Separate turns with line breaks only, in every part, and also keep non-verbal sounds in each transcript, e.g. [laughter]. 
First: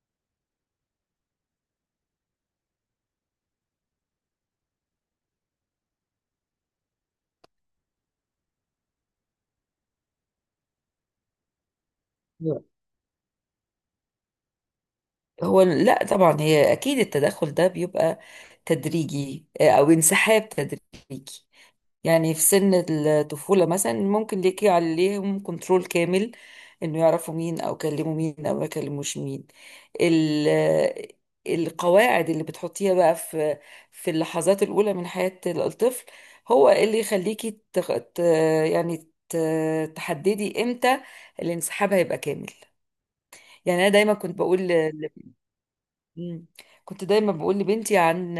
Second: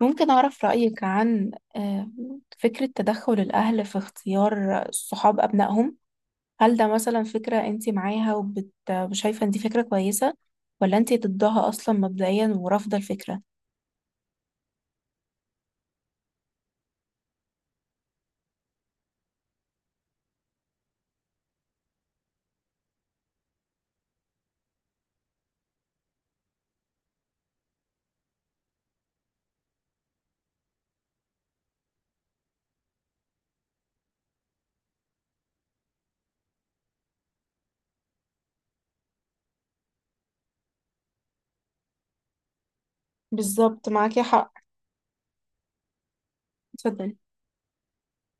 ممكن أعرف رأيك عن آه، فكرة تدخل الأهل في اختيار صحاب أبنائهم. هل ده مثلا فكرة أنت معاها وشايفة أن دي فكرة كويسة، ولا أنت ضدها أصلا مبدئيا ورافضة الفكرة؟
هو لا طبعا، هي اكيد التدخل ده بيبقى تدريجي، او انسحاب تدريجي. يعني في سن الطفولة مثلا ممكن ليكي عليهم كنترول كامل، انه يعرفوا مين او يكلموا مين او ما يكلموش مين. ال القواعد اللي بتحطيها بقى في اللحظات الأولى من حياة الطفل هو اللي يخليكي يعني تحددي امتى الانسحاب هيبقى كامل. يعني
بالظبط،
انا دايما
معاكي
كنت
حق.
بقول ل- مم. كنت
اتفضلي.
دايما بقول لبنتي، عن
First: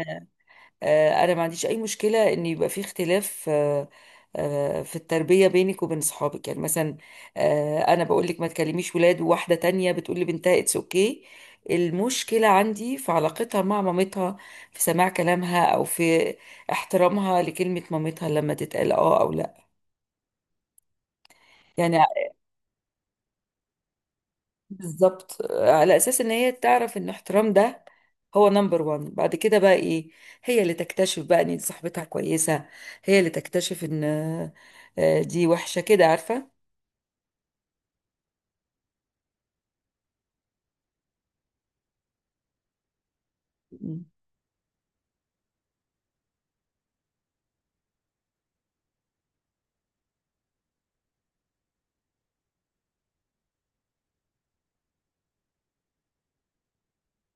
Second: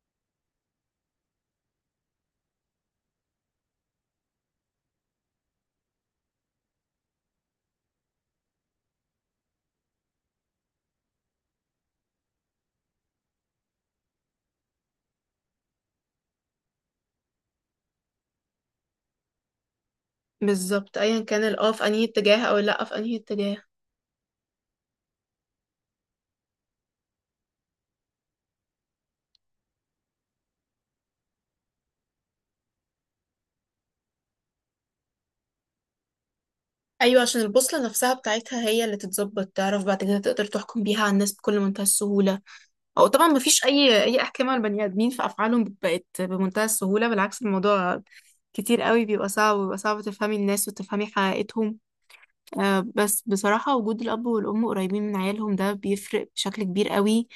آه، انا ما عنديش اي مشكله ان يبقى في اختلاف في التربيه بينك وبين صحابك، يعني مثلا انا بقول لك ما تكلميش ولاد، وواحده تانية بتقول لي بنتها اتس اوكي. المشكله عندي في علاقتها مع مامتها، في سماع كلامها او في احترامها لكلمه مامتها لما تتقال اه او لا.
بالظبط، ايا كان الاه في
يعني
انهي اتجاه او اللا في انهي اتجاه.
بالظبط، على اساس ان هي تعرف ان احترام ده هو نمبر وان. بعد كده بقى ايه؟ هي اللي تكتشف بقى ان دي صاحبتها كويسة، هي اللي تكتشف ان دي وحشة كده، عارفة.
ايوه، عشان البوصله نفسها بتاعتها هي اللي تتظبط، تعرف بعد كده تقدر تحكم بيها على الناس بكل منتهى السهوله. او طبعا ما فيش اي
مم.
اي احكام على البني ادمين في افعالهم، بقت بمنتهى السهوله، بالعكس الموضوع كتير قوي بيبقى صعب، وبيبقى صعب تفهمي الناس وتفهمي حقيقتهم. بس بصراحه وجود الاب والام قريبين من عيالهم ده بيفرق بشكل كبير قوي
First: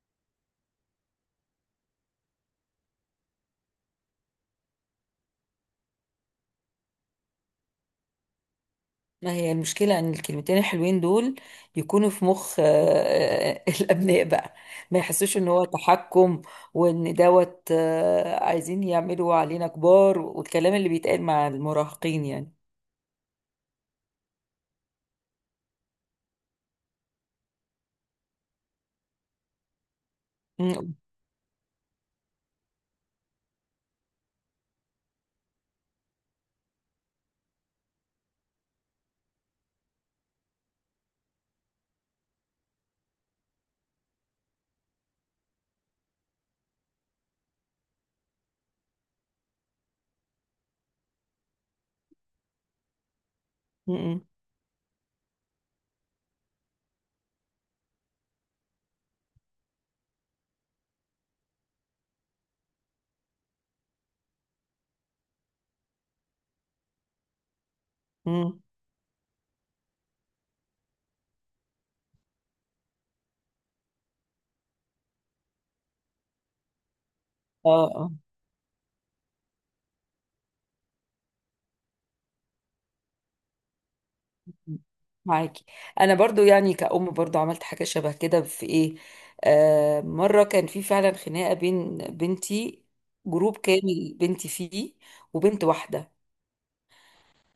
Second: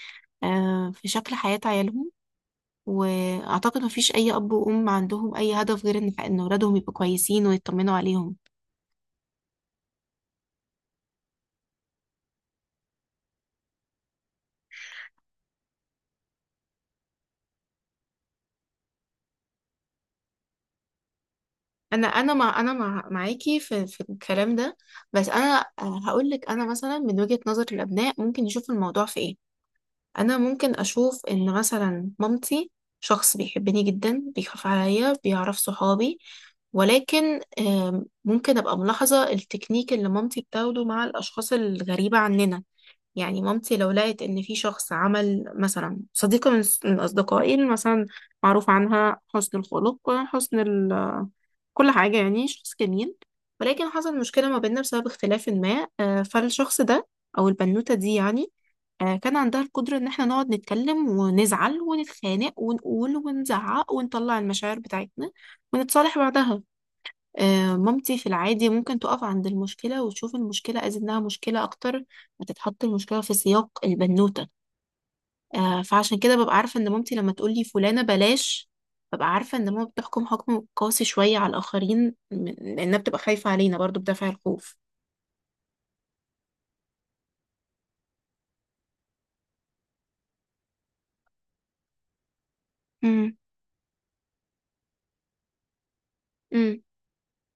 في شكل حياه عيالهم. واعتقد ما فيش اي اب وام عندهم اي هدف غير ان اولادهم يبقوا كويسين ويطمنوا عليهم.
ما هي المشكلة ان الكلمتين الحلوين دول يكونوا في مخ [laughs] الابناء بقى، ما يحسوش ان هو تحكم، وان دوت عايزين يعملوا علينا كبار، والكلام اللي بيتقال مع
انا
المراهقين
انا
يعني.
مع انا مع معاكي في الكلام ده. بس انا هقول لك انا مثلا من وجهه نظر الابناء ممكن يشوف الموضوع في ايه. انا ممكن
مم.
اشوف ان مثلا مامتي شخص بيحبني جدا، بيخاف عليا، بيعرف صحابي. ولكن ممكن ابقى ملاحظة التكنيك اللي مامتي بتاخده مع الاشخاص الغريبة عننا. يعني مامتي لو لقت ان في شخص عمل مثلا صديقة من اصدقائي مثلا، معروف عنها حسن الخلق، حسن ال كل حاجة، يعني شخص جميل. ولكن حصل
مم.
مشكلة ما بيننا بسبب اختلاف ما، فالشخص ده أو البنوتة دي يعني، كان عندها القدرة إن احنا نقعد نتكلم ونزعل ونتخانق ونقول ونزعق ونطلع المشاعر بتاعتنا ونتصالح بعدها. مامتي في
مم.
العادي ممكن تقف عند المشكلة وتشوف المشكلة أز إنها مشكلة أكتر، ما تتحط المشكلة في سياق البنوتة. فعشان كده ببقى عارفة ان مامتي لما تقولي
اه.
فلانة
آه.
بلاش، ببقى عارفة ان ماما بتحكم حكم قاسي شوية على الآخرين، لأنها بتبقى خايفة علينا برضو بدافع الخوف.
معاكي. انا برضو يعني كأم، برضو عملت حاجة شبه كده في ايه. مرة كان في فعلا خناقة بين بنتي،
امم.
جروب كامل بنتي فيه وبنت واحدة،
امم.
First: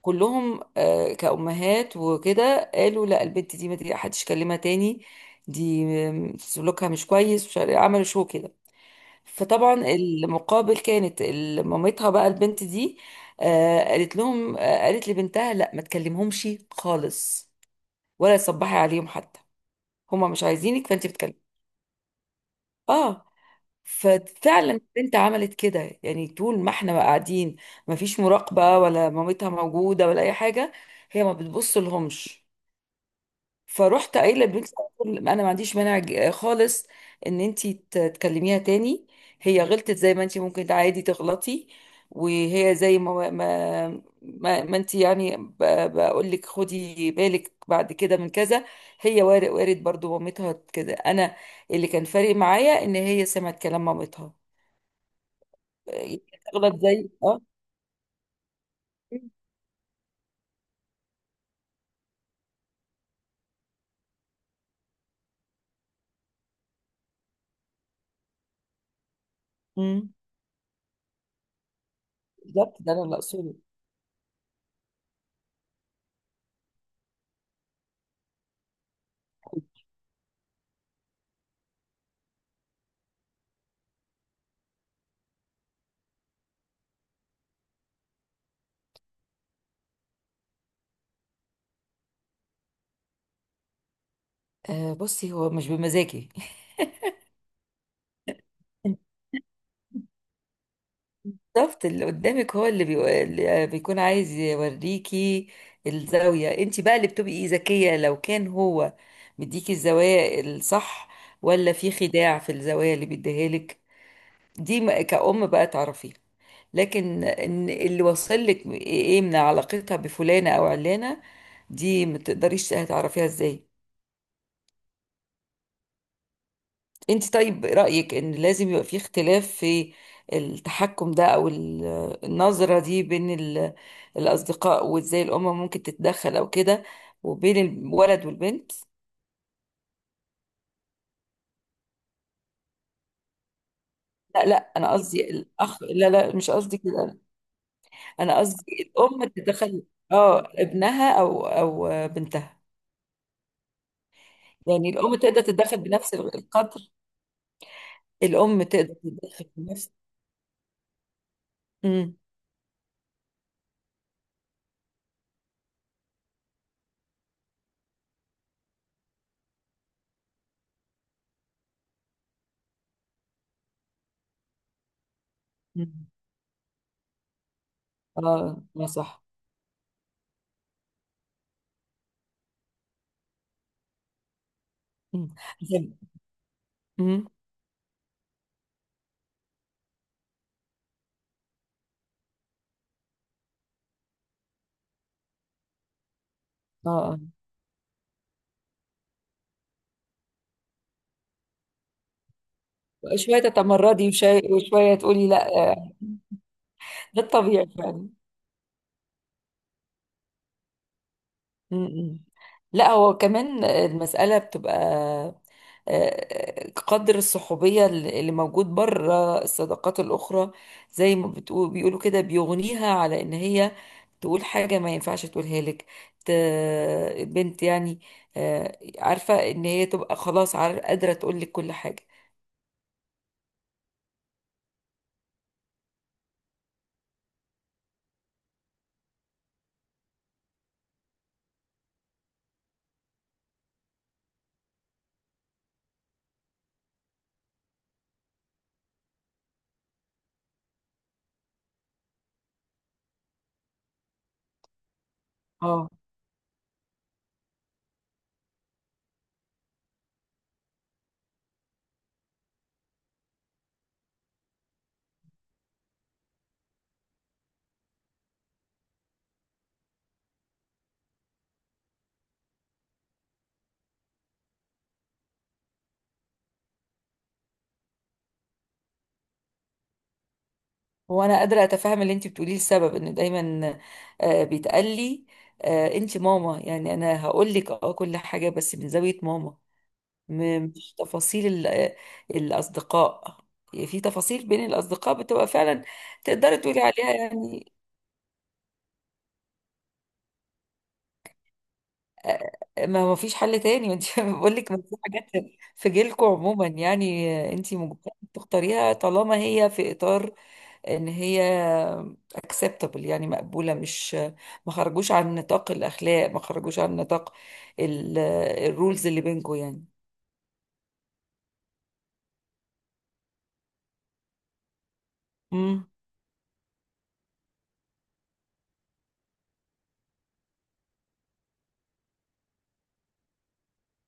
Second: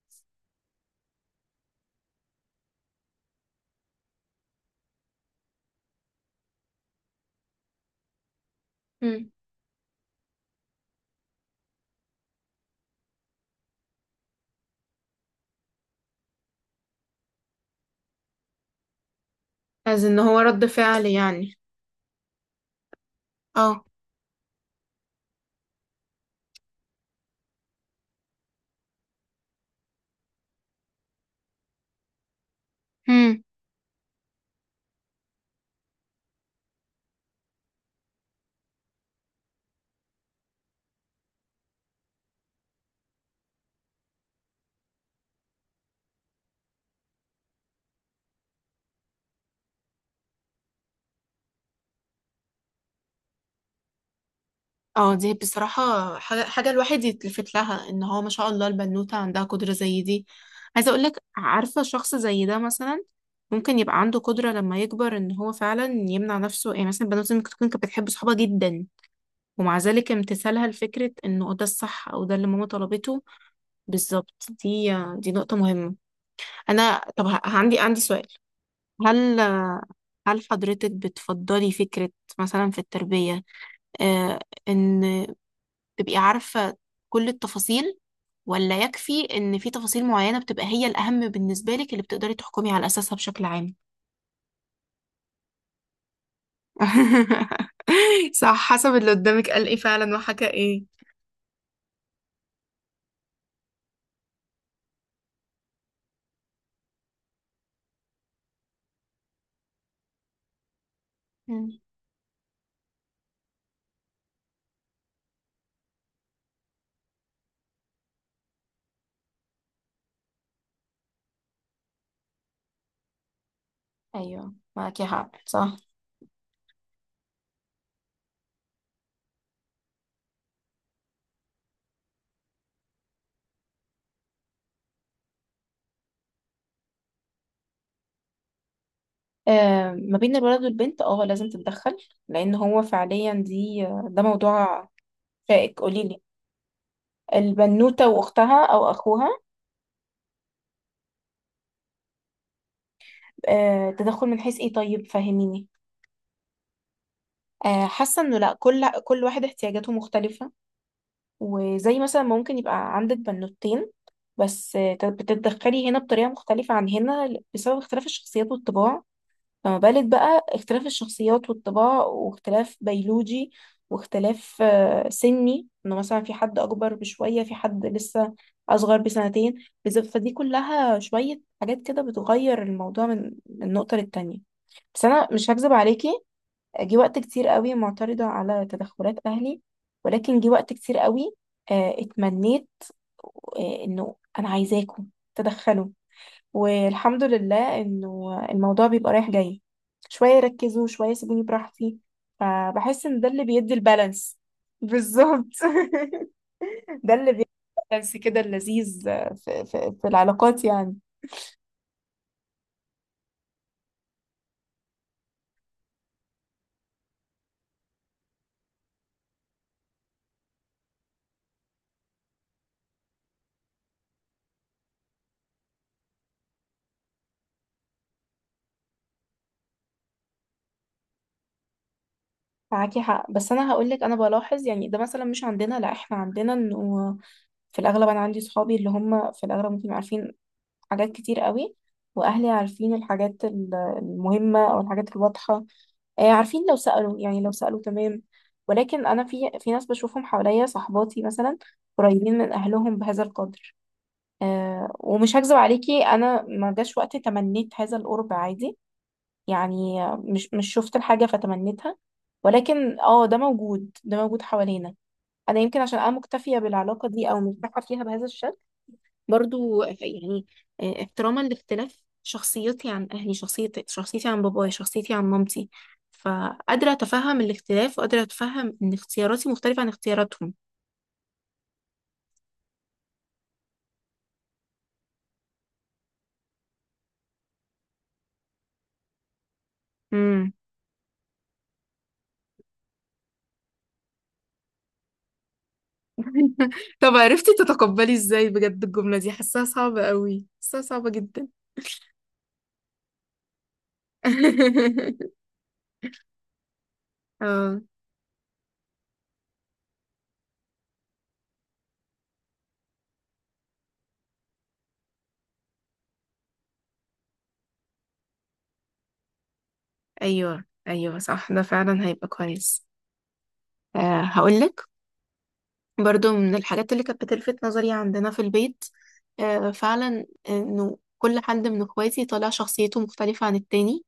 كلهم كأمهات وكده قالوا لا، البنت دي ما، دي حدش يكلمها تاني. دي سلوكها مش كويس، مش عارف- إيه، عملوا شو كده.
امم.
فطبعا المقابل كانت مامتها بقى البنت دي، قالت لهم، قالت لبنتها لا ما تكلمهمش خالص، ولا تصبحي عليهم حتى.
از ان
هما
هو
مش
رد
عايزينك،
فعل
فانت بتكلمي؟
يعني.
اه.
اه.
ففعلا البنت عملت كده، يعني طول ما احنا بقى قاعدين ما فيش مراقبة ولا مامتها موجودة ولا اي حاجة، هي ما بتبص لهمش.
امم.
فروحت قايله لبنتي على طول، انا ما عنديش مانع خالص ان انت تكلميها تاني. هي غلطت زي ما انت ممكن عادي تغلطي، وهي زي ما انت يعني بقول لك خدي بالك بعد كده من كذا. هي وارد برضو مامتها كده، انا اللي كان فارق معايا ان هي سمعت كلام مامتها.
اه دي بصراحة
إيه،
حاجة
تغلط
الواحد
زي اه.
يتلفت لها ان هو ما شاء الله البنوتة عندها قدرة زي دي. عايزة اقولك، عارفة شخص زي ده مثلا ممكن يبقى عنده قدرة لما يكبر ان هو فعلا يمنع نفسه، يعني مثلا البنوتة ممكن تكون كانت بتحب صحابها جدا، ومع ذلك
مم.
امتثالها لفكرة انه ده الصح او ده اللي ماما
بالظبط، ده انا اللي
طلبته.
اقصده.
بالظبط دي نقطة مهمة. انا طب عندي سؤال. هل هل حضرتك بتفضلي فكرة مثلا في التربية، آه ان تبقي عارفة كل التفاصيل، ولا يكفي ان في تفاصيل معينة بتبقى هي الاهم بالنسبة لك اللي بتقدري تحكمي على اساسها بشكل عام؟
آه، بصي هو مش بمزاجي.
[laughs] صح، حسب
[laughs]
اللي قدامك قال ايه فعلا وحكى ايه.
بالظبط، اللي قدامك هو اللي بيكون عايز يوريكي الزاوية. انت بقى اللي بتبقي إيه، ذكية لو كان هو مديكي الزوايا الصح، ولا
مم.
في خداع في الزوايا اللي بيديها لك. دي كأم بقى تعرفيها. لكن ان اللي وصل لك ايه من علاقتها بفلانة او علانة، دي ما تقدريش هتعرفيها ازاي.
ايوه معاكي حق، صح.
انت، طيب رأيك ان لازم يبقى في اختلاف في التحكم ده او النظرة دي بين الأصدقاء، وازاي الأم ممكن تتدخل او كده، وبين الولد والبنت؟
ما بين الولد والبنت اه لازم تتدخل. لان هو فعليا دي، ده
لا، لا،
موضوع
انا قصدي
شائك.
الاخ.
قولي
لا،
لي،
لا، مش قصدي كده.
البنوته
انا
واختها
قصدي
او
الأم
اخوها.
تتدخل، اه، ابنها او بنتها.
تدخل من حيث ايه؟
يعني
طيب
الأم تقدر
فهميني.
تتدخل بنفس القدر.
حاسه انه لا،
الأم
كل
تقدر
كل واحد
تتدخل
احتياجاته
بنفس.
مختلفه. وزي
امم.
مثلا ممكن يبقى عندك بنوتين، بس بتتدخلي هنا بطريقه مختلفه عن هنا بسبب اختلاف الشخصيات والطباع. فما بالك بقى اختلاف الشخصيات والطباع، واختلاف بيولوجي، واختلاف سني، انه مثلا في حد اكبر بشوية، في حد لسه
اه، ما
اصغر
صح.
بسنتين، فدي كلها شوية حاجات كده بتغير الموضوع من نقطة للتانية. بس انا
امم.
مش هكذب عليكي، جه وقت
امم.
كتير قوي معترضة على تدخلات اهلي، ولكن جه وقت كتير قوي اتمنيت انه انا عايزاكم تدخلوا.
اه. آه.
والحمد لله انه الموضوع بيبقى رايح جاي، شوية يركزوا شوية يسيبوني براحتي، فبحس ان ده
شوية
اللي بيدي
تتمردي،
البالانس.
وشوية تقولي
بالظبط.
لا
[laughs] ده
ده
اللي بيدي
الطبيعي فعلا.
البالانس كده اللذيذ في العلاقات يعني.
م- م. لا، هو كمان المسألة بتبقى قدر الصحوبية اللي موجود بره الصداقات الأخرى. زي ما بتقول بيقولوا كده، بيغنيها على إن هي تقول حاجة ما ينفعش تقولها لك. ت- البنت يعني عارفة إن هي تبقى خلاص، قادرة تقول لك كل حاجة.
معاكي حق، بس انا هقول لك انا بلاحظ، يعني ده مثلا مش عندنا، لا احنا عندنا انه في الاغلب انا عندي صحابي اللي هم في الاغلب ممكن يبقوا عارفين حاجات كتير قوي، واهلي عارفين الحاجات المهمه او الحاجات الواضحه، عارفين لو سالوا، يعني لو سالوا تمام. ولكن انا في ناس بشوفهم حواليا، صحباتي مثلا قريبين من اهلهم بهذا القدر، ومش هكذب
اه.
عليكي، انا ما جاش وقت تمنيت هذا القرب عادي، يعني مش شفت الحاجه فتمنيتها، ولكن اه ده موجود، ده موجود حوالينا. انا يمكن عشان انا مكتفيه بالعلاقه دي او مرتاحه فيها بهذا الشكل برضو يعني، احتراما لاختلاف شخصيتي عن أهلي، شخصيتي عن بابايا، شخصيتي عن مامتي، فقادرة أتفهم الاختلاف وقادرة أتفهم إن اختياراتي مختلفة عن اختياراتهم.
هو انا قادره اتفهم اللي انت بتقوليه، السبب ان دايما بيتقال لي انت ماما، يعني انا هقول لك اه كل حاجه بس من زاويه ماما.
مم.
مش تفاصيل الاصدقاء. في تفاصيل بين الاصدقاء بتبقى فعلا تقدري تقولي
[laughs]
عليها
طب عرفتي
يعني
تتقبلي إزاي؟ بجد الجملة دي حاساها صعبة قوي، حاساها صعبة جدا.
آه، ما فيش حل تاني. انت [laughs] بقول لك، ما في حاجات
[laughs]
في جيلكم عموما يعني، انت
اه.
مجبره تختاريها طالما هي في اطار ان هي acceptable يعني مقبولة، مش ما خرجوش عن نطاق الأخلاق، ما خرجوش عن نطاق الرولز اللي بينكم يعني.
ايوه ايوه صح، ده فعلا هيبقى كويس. أه هقولك،
امم.
برضو من الحاجات اللي كانت بتلفت نظري عندنا في البيت، فعلا انه كل حد من اخواتي طالع شخصيته مختلفة عن التاني،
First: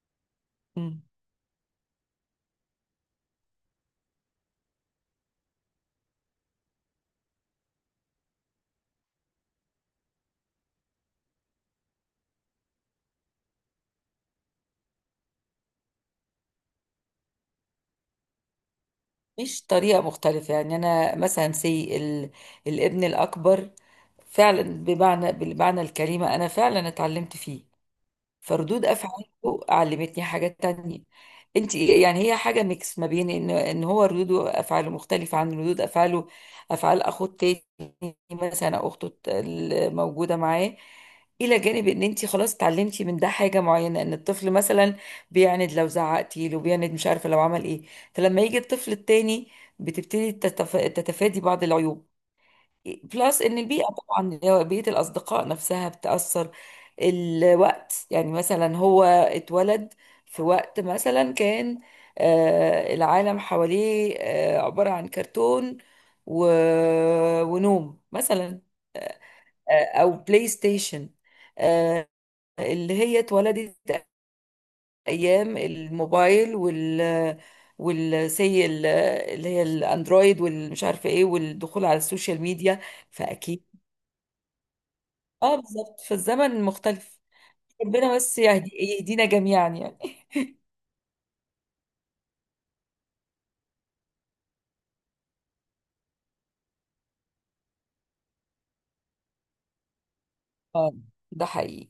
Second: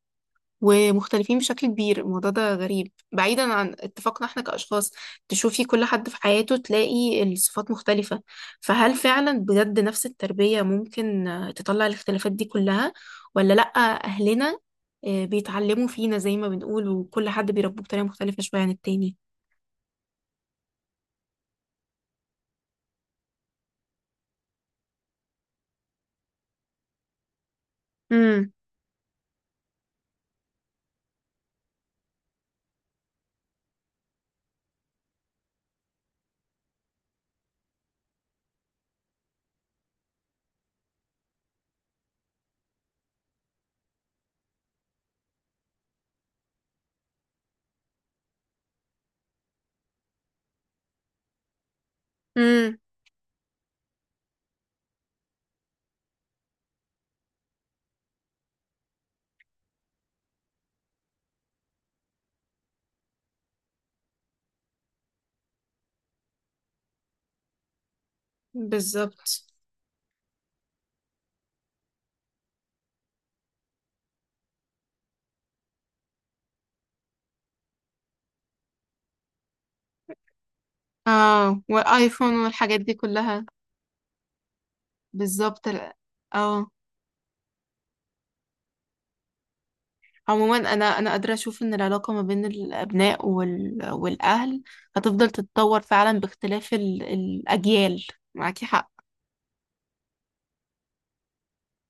امم.
ومختلفين بشكل كبير، الموضوع ده غريب بعيدا عن اتفاقنا احنا كأشخاص. تشوفي كل حد في حياته تلاقي الصفات مختلفة، فهل فعلا بجد نفس التربية ممكن تطلع الاختلافات دي كلها، ولا لأ؟ أهلنا بيتعلموا فينا زي ما بنقول، وكل حد بيربوه بطريقة مختلفة شوية عن التاني.
مش طريقة مختلفة، يعني أنا مثلا الابن الأكبر فعلا، بالمعنى الكلمة أنا فعلا اتعلمت فيه.
امم.
فردود افعاله علمتني حاجة تانية. انت يعني هي حاجة ميكس ما بين ان هو ردود افعاله مختلفة عن ردود افعاله افعال اخوه التاني مثلا، او اخته الموجودة معاه. الى جانب ان انت خلاص اتعلمتي من ده حاجه معينه، ان الطفل مثلا بيعند لو زعقتي له، بيعند، مش عارفه لو عمل ايه. فلما يجي الطفل التاني، بتبتدي تتفادي بعض العيوب.
امم.
بلس ان البيئه طبعا، اللي هو بيئه الاصدقاء نفسها، بتاثر. الوقت يعني، مثلا هو اتولد في وقت مثلا كان العالم حواليه عباره عن كرتون و... ونوم مثلا،
بالظبط.
او بلاي ستيشن. آه، اللي هي اتولدت ايام الموبايل والسي اللي هي الاندرويد، والمش عارفه ايه،
اه
والدخول على
والايفون
السوشيال
والحاجات
ميديا.
دي كلها.
فاكيد. اه،
بالظبط
بالظبط، في الزمن
اه.
المختلف. ربنا بس يهدينا جميعا يعني.
عموما انا قادره اشوف ان العلاقه ما بين الابناء والاهل هتفضل تتطور فعلا باختلاف الاجيال، معاكي حق.
اه، ده حقيقي.